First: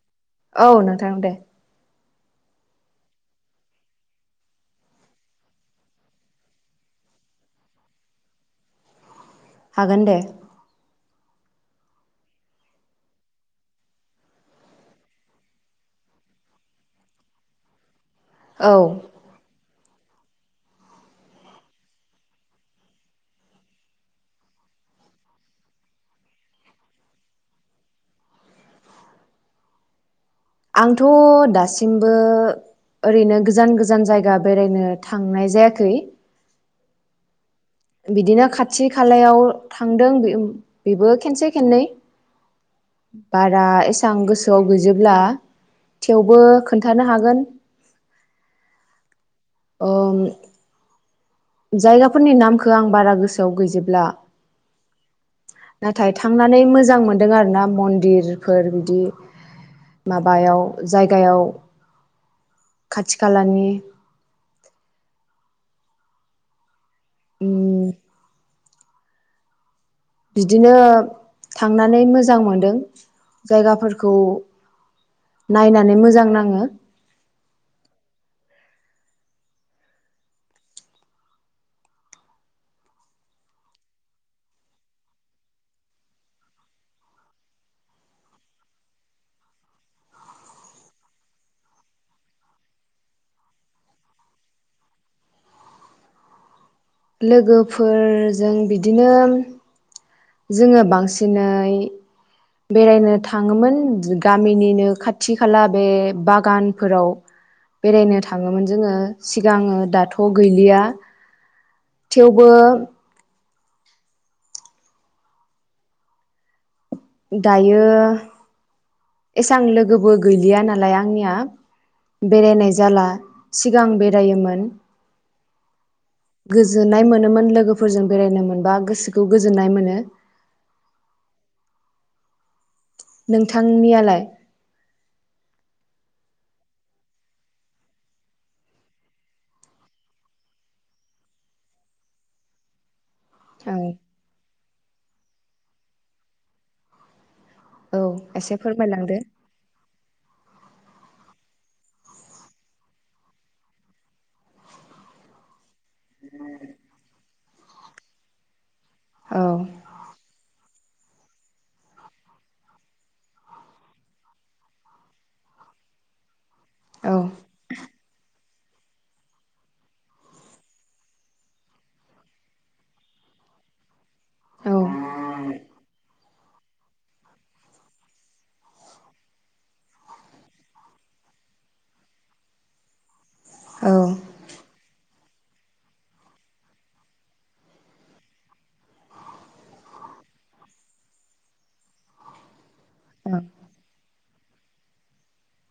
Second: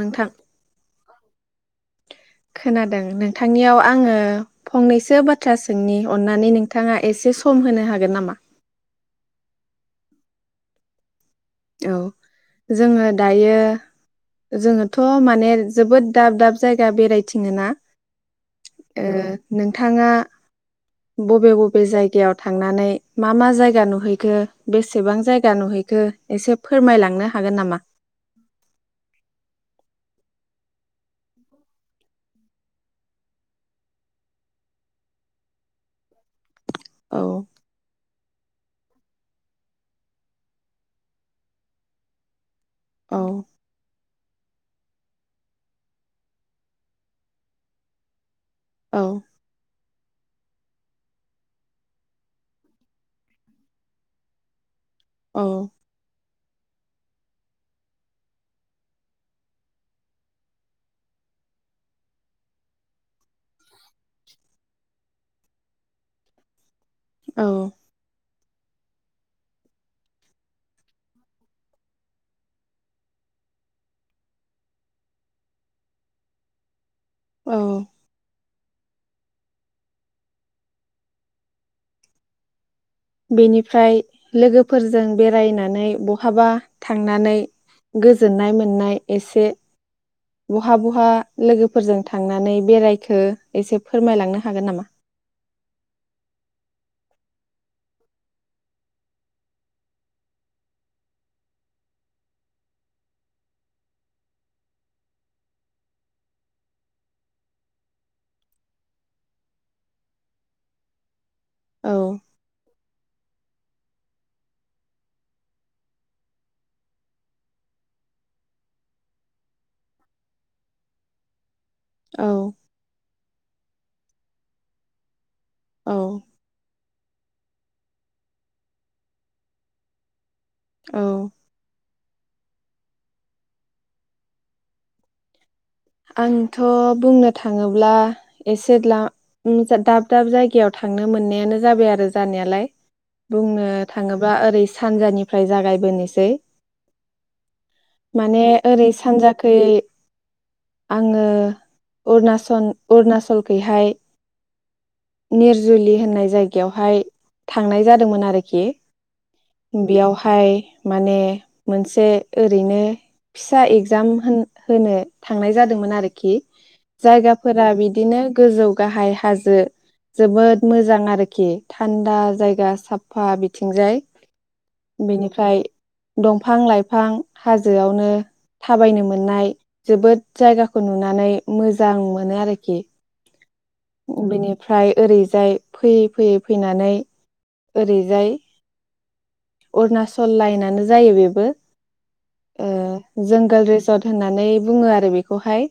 नोंथां औ नोंथां दे खोनादों नोंथांनियाव आङो फंनैसो बाथ्रा सोंनि अन्नानै नोंथाङा एसे सम होनो हागोन नामा हागोन दे औ जोङो दायो जोङोथ' माने जोबोद दाब दाब जायगा बेरायथिङो ना औ ओ नों नोंथाङा बबे बबे जायगायाव थांनानै मा मा जायगा नुहैखो बेसेबां जायगा नुहैखो एसे फोरमायलांनो हागोन नामा आंथ' दासिमबो ओरैनो गोजान गोजान जायगा बेरायनो थांनाय जायाखै औ बिदिनो खाथि खालायाव थांदों बेबो खेनसे खेननै औ बारा एसेबां गोसो गोसोआव गैजोबब्ला थेवबो खोन्थानो हागोन औ ओम जायगाफोरनि नामखौ आं बारा गोसोआव गैजोबब्ला औ नाथायथाय थांनानै मोजां मोनदों आरो ना मन्दिरफोर बिदि माबायाव जायगायाव खाथि खालानि औ बिदिनो थांनानै मोजां मोनदों जायगाफोरखौ नायनानै मोजां नाङो। औ बेनिफ्राय लोगोफोरजों बेरायनानै बहाबा थांनानै गोजोननाय मोननाय एसे बहा बहा लोगोफोरजों थांनानै बेरायखो एसे फोरमायलांनो हागोन नामा? लोगोफोरजों बिदिनो जोङो बांसिनै बेरायनो थाङोमोन गामिनिनो खाथि खाला बे बागानफोराव बेरायनो थाङोमोन जोङो सिगाङो दाथ' गैलिया। औ थेवबो दायो एसां लोगोबो गैलिया नालाय आंनिया औ बेरायनाय जाला। सिगां बेरायोमोन। औ गोजोननाय मोन नोमोन लोगोफोरजों बेरायनो मोनबा गोसोखौ गोजोननाय मोनो। औ नोंथांनियालाय? आंथ' बुंनो थाङोब्ला एसे द्लाम दाब दाब जायगायाव थांनो मोननायानो जाबाय आरो जानायालाय बुंनो औ थाङोब्ला ओरै सानजानिफ्राय जागायबोनोसै। औ माने एसे ओरै फोरमायलांदो सानजाखै आङो अरुनासन अरुणाचलखैहाय निर जुलि होननाय जायगायावहाय थांनाय जादोंमोन आरोखि । औ बेयावहाय माने मोनसे ओरैनो फिसा एगजाम होन-होनो थांनाय जादोंमोन आरोखि। औ जायगाफोरा बिदिनो गोजौ गाहाय हाजो जोबोद मोजां आरोखि थान्दा जायगा साफा बिथिंजाय। औ बेनिफ्राय दंफां लाइफां हाजोआवनो थाबायनो मोननाय। जोबोद जायगाखौ नुनानै मोजां मोनो आरोखि। औ बेनि फ्राय ओरैजाय फैयै फैयै फैनानै ओरैजाय अरुणाचल लाइनानो जायो बेबो ओ जंगोल रिजर्ट होननानै बुङो आरो बेखौहाय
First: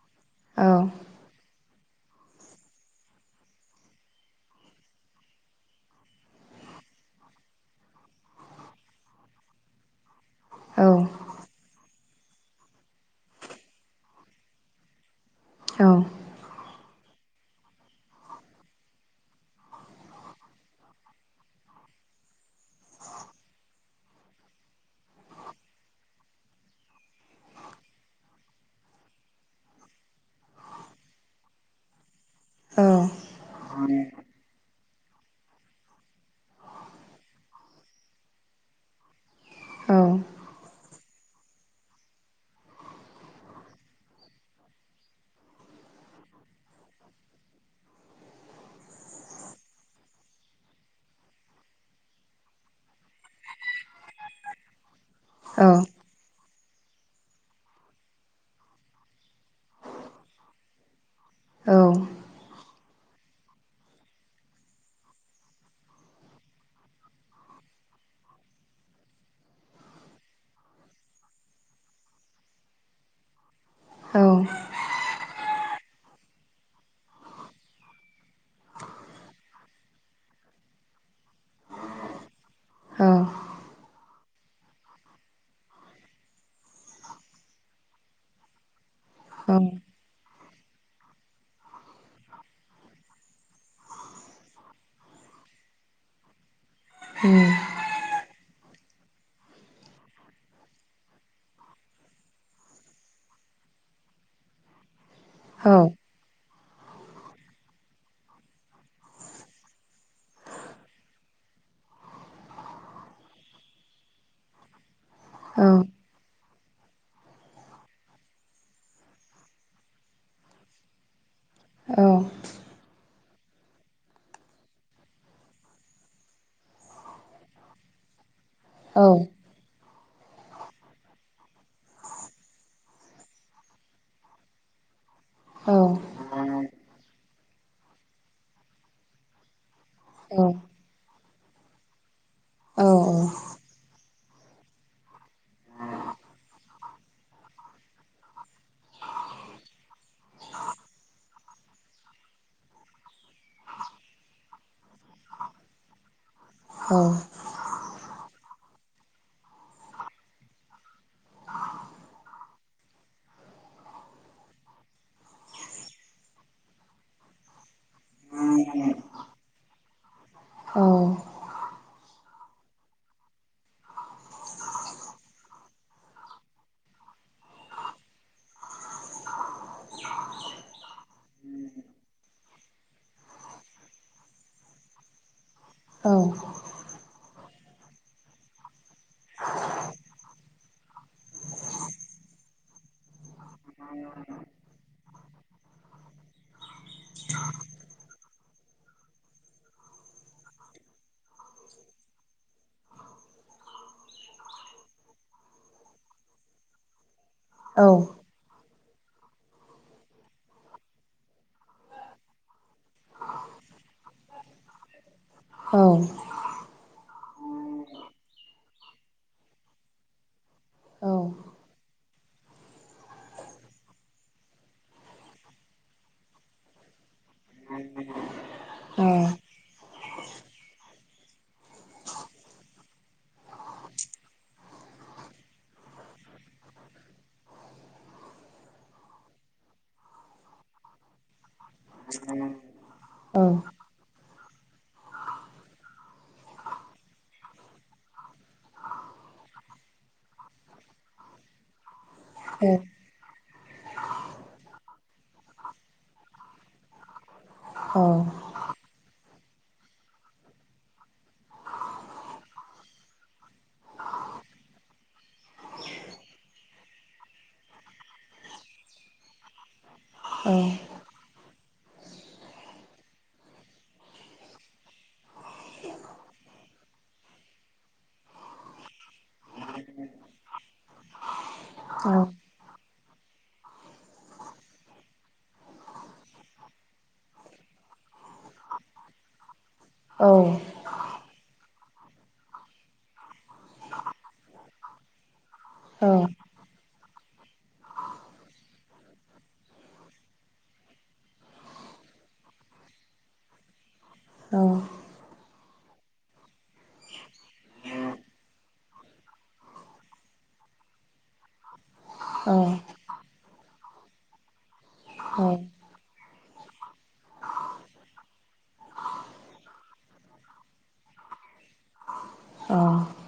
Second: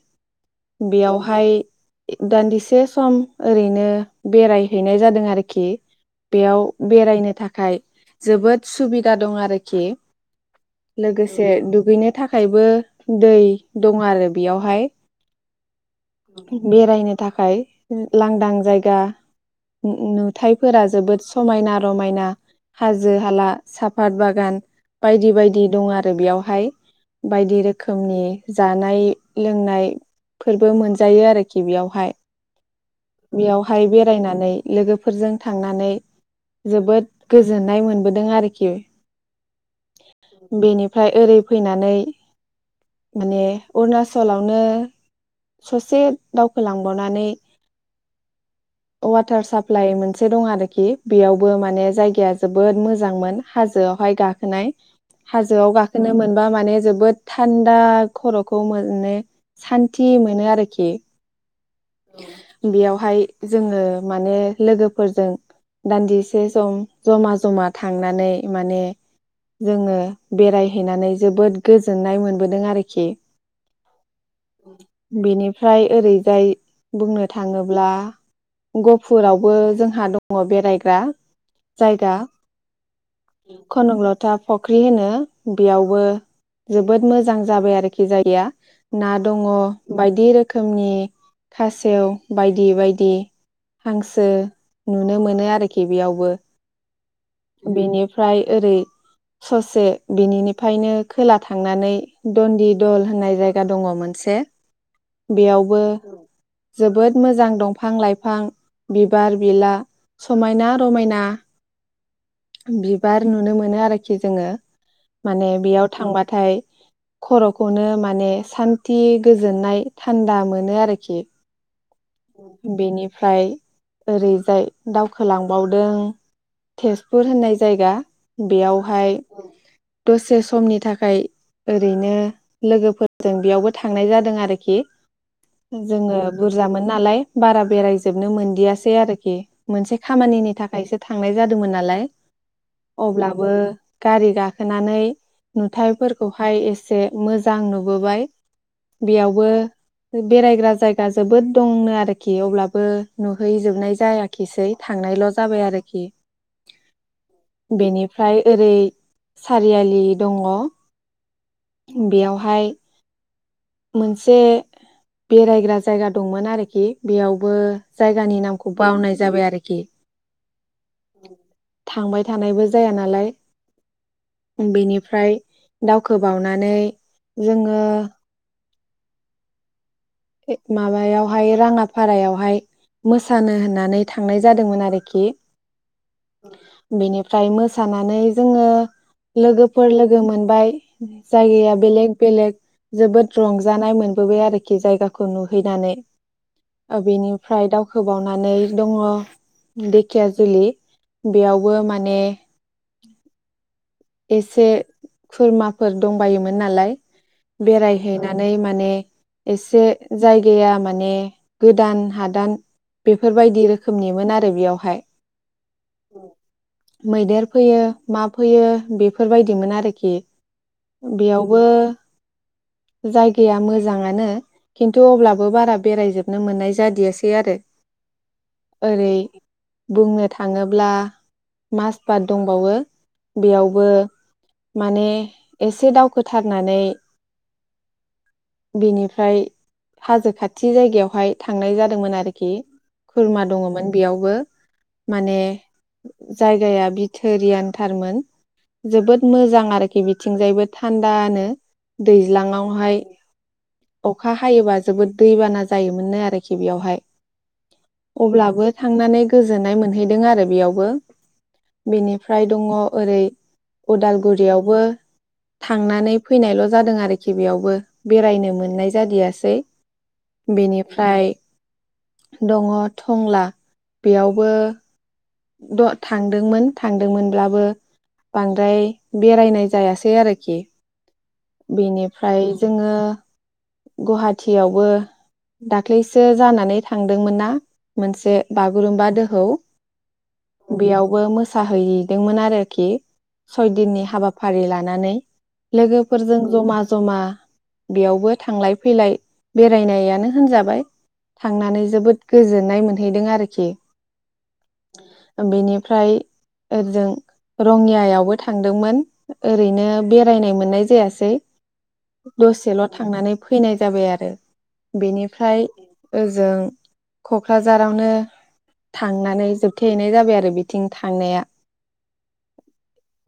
औ बेयावहाय दान्दिसे स म ओरैनो बेरायहैनाय जादों आरोखि बेयाव बेरायनो थाखाय जोबोद सुबिदा दं आरोखि औ लोगोसे दुगैनो थाखायबो दै दं आरो बेयावहाय। औ बेरायनो थाखाय लांदां जायगा नु-नुथायाइफोरा जोबोद समायना रमायना हाजो हाला साफत बागान बायदि बायदि दं आरो बेयावहाय बायदि रोखोमनि जानाय लोंनाय फोरबो मोनजायो आरोखि बेयावहाय। बेयावहाय बेरायनानै लोगोफोरजों थांनानै जोबोद गोजोननाय मोनबोदों आरोखि। औ बेनि फ्राय ओरै फैनानै माने अरुणाचलावनो ससे दावखोलांबावनानै वाटार साप्लााय मोनसे दं आरोखि बेयावबो माने जायगाया जोबोद मोजांमोन हाजोआवहाय गाखोनाय। हाजोआव गाखोनो मोन बा माने जोबोद थान्दा खर'खौे मो-माने सान्थि मोनो आरोखि औ बेयावहाय जोङो माने लोगोफोरजों दान्दिसे सम जमा जमा थांनानै माने जोङो बेरायहैनानै जोबोद गोजोननाय मोनबोदों आरोखि औ बिनि फ्राय ओरैजाय बुंनो थाङोब्ला गफुरावबो जोंहा दङ बेरायग्रा जायगा कनकल'था फख्रि होनो बेयावबो जोबोद मोजां जाबाय आरोखि जायगाया ना दङ उम बायदि रो खोमनि खासेव बायदि बायदि हांसो नुनो मोनो आरोखि बेयावबो औ बेनिफ्राय ओरै ससे बिनिनिफ्रायनो खोला थांनानै दन्दि दल होननाय जायगा दङ मोनसे औ बेयावबो जोबोद मोजां दंफां लाइफां बिबार बिला समायना रमायना बिबार नुनो मोनो आरोखि जोङो माने औ बेयाव थांबाथाय खर'खौनो माने सान्थि गोजोननाय थान्दा मोनो आरोखि औ फ्राय ओरैजाय दावखोलांबावदों टेस पुर होननाय जायगा बेयावहाय औ दसे समनि थाखाय ओरैनो लोगोफोरजों बेयावबो थांनाय जादों आरोखि जोङो बुरजामोन नालाय बारा बेरायजोबनो मोनदियासै आरोखि मोनसे औ खामानिनि थाखायसो थांनाय जादोंमोन नालाय अब्लाबो गारि गाखोनानै नुथायाइफोरखौहाय एसे मोजां नुबोबाय बेयावबो बेरायग्रा जायगा जोबोद दंनो आरोखि अब्लाबो नुहैजोबनाय जायाखिसै थांनायल' जाबाय आरोखि औ फ्राय ओरै सारियालि दङ बेयावहाय मोनसे बेरायग्रा जायगा दंमोन आरोखि बेयावबो जायगानि नामखौ बावनाय जाबाय आरोखि थांबाय थानायबो जाया नालाय बेनिफ्राय दावखोबावनानै जोङो माबायावहाय राङाफारायावहाय मोसानो होननानै थांनाय जादोंमोन आरोखि बिनि फ्राइ मोसानानै जोङो लोगोफोर लोगो मोनबाय जायगाया बेलेग बेलेग जोबोद रंजा जानाय मोनबोबाय आरोखि जायगाखौ खौ नुहैनानै ओ बेनिफ्राय दावखोबावनानै दङ देखियाजुलि बेयावबो माने एसे खुरमाफोर दंबायोमोन नालाय बेरायहैनानै माने एसे जायगाया माने गोदान हादान बेफोरबायदि रोखोमनिमोन आरो बेयावहाय औ मैदेर फोयो मा फोयो। बेफोरबायदिमोन आरोखि बेयावबो जायगाया मोजाङानो खिन्थु अब्लाबो बारा बेरायजोबनो मोननाय जादियासै आरो। ओरै बुंनो थाङोब्ला माजबाद दंबावो बेयाव बो माने एसे दावखोथारनानै बिनिफ्राय हाजो खाथि जायगायावहाय थांनाय जादोंमोन आरोखि खुरमा दङमोन बेयावबो माने जायगाया बिथोरियानथारमोन। जोबोद मोजां आरोखि बिथिंजायबो थान्दानो। औ दैज्लाङावहाय अखा हायोबा जोबोद दैबाना जायोमोननो आरोखि बेयावहाय औ अब्लाबो थांनानै गोजोननाय मोनहैदों आरो बेयावबो बेनिफ्राय दङ ओरै उदालगुरियावबो थांनानै फैनायल' जादों आरोखि बेयावबो बेरायनो मोननाय जादियासै। औ बेनिफ्राय दङ थंला बेयावबो द थांदोंमोन थांदोंमोनब्लाबो बांद्राय बेरायनाय जायासै आरोखि। बेनिफ्राय जोङो गुवाहाटियावबो दाख्लैसो जानानै थांदोंमोन ना मोनसे बागुरुम्बा दोहौ। बेयावबो मो साहैदोंमोन आरोखि सयदिननि हाबाफारि लानानै लोगो फोरजों जोंनिथिं जमा जमा बेयावबो थांलाय फैलाय बेरायनायानो होनजाबाय थांनानै जोबोद गोजोननाय मोनहैदों आरोखि ओ बिनिफ्राय ओ जों रङियायावबो थांदोंमोन ओरैनो बेरायनाय मोननाय जायासै। दसेल' थांनानै फैनाय जाबाय आरो। बेनिफ्राय ओजों क'क्राझारावनो थांनानै जोबथेहैनाय जाबाय आरो बिथिं थांनाया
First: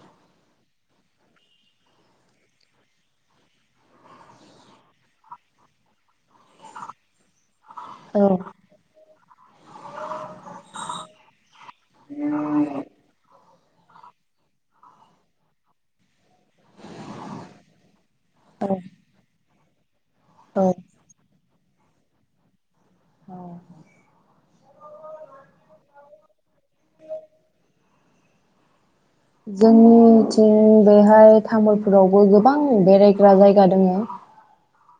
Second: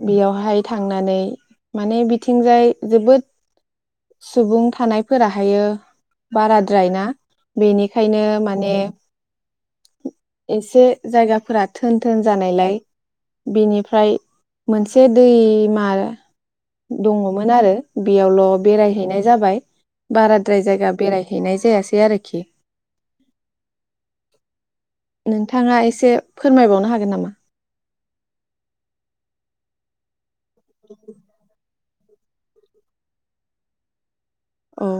बेयावहाय थांनानै माने बि बिथिंजाय जोबोद सुबुं थानायफोराहायो बाराद्रायना। बेनिखायनो माने एसे जायगाफोरा थोन थोन जानायलाय बेनिफ्राय मोनसे दैमा दङमोन आरो बेयावल' बेरायहैनाय जाबाय बाराद्राय जायगा बेरायहैनाय जायासै आरोखि। बुं उम बेहाय तामुल रावबो गोबां बेरायग्रा जायगा दङ। औ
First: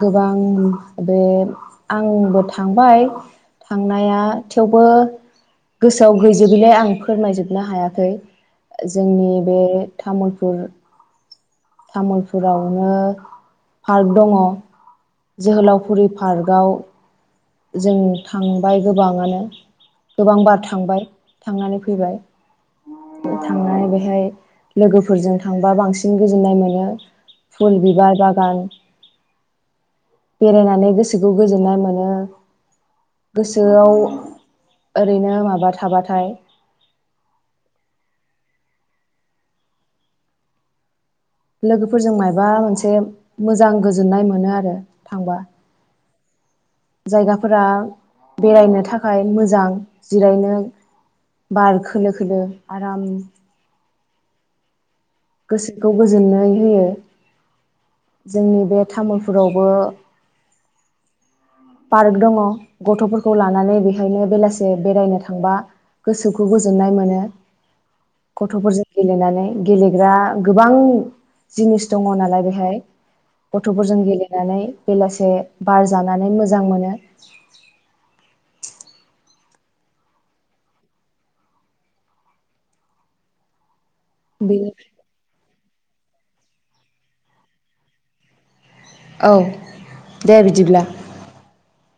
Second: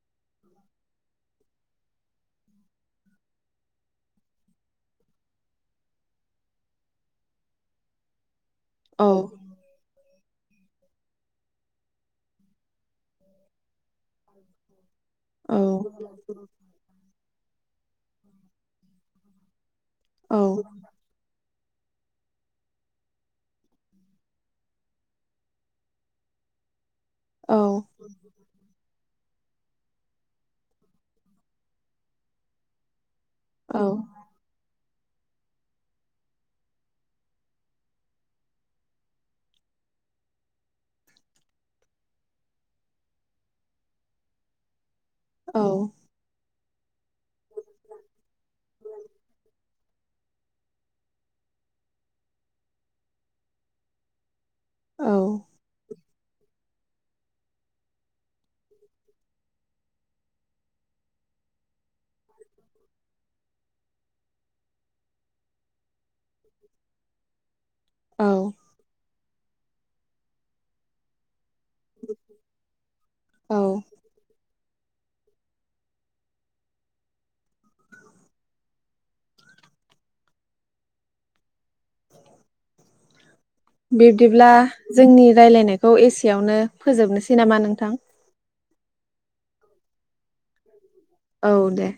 गोबां बे आंबो थांबो थांबाय थांनाया थेवबो गोसोआव गैजुबिलाय आं फोरमायजुबनो हायाखै। औ जोंनि बे तामुलपुर तामुलपुरावनो पार्क दङ। औ जोहोलावफुरि पार्कआव जों थांबाय गोबाङानो। औ गोबां बार थांबाय। थांनानै फैबाय। औ फुल बिबार बागान बेरायनानै गोसोखौ गोजोननाय मोनो। गोसोआव ओरैनो माबा थाबाथाय लोगोफोरजों मायबा मोनसे मोजां गोजोननाय मोनो आरो। थांबा औ। जायगाफोरा बेरायनो थाखाय मोजां जिरायनो बार खोलो खोलो आराम गोसोखौ गोजोननाय होयो। जोंनि बे तामुलफुरावबो पार्क दङ गथ'फोरखौ लानानै बिहायनो बेलासे बेरायनो थांबा गोसोखौ गोजोननाय मोनो। औ गथ'फोरजों गेलेनानै। गेलेग्रा गोबां जिनिस दङ नालाय बेहाय औ गथ'फोरजों गेलेनानै बेलासे बार जानानै मोज मोजां मोनो [inaudible] बिब्दिब्ला बेनि जोंनि रायलायनायख खौ एसेयावनो फोजोबनोसै नामा नोंथां? औ दे बिदिब्ला। औ दे।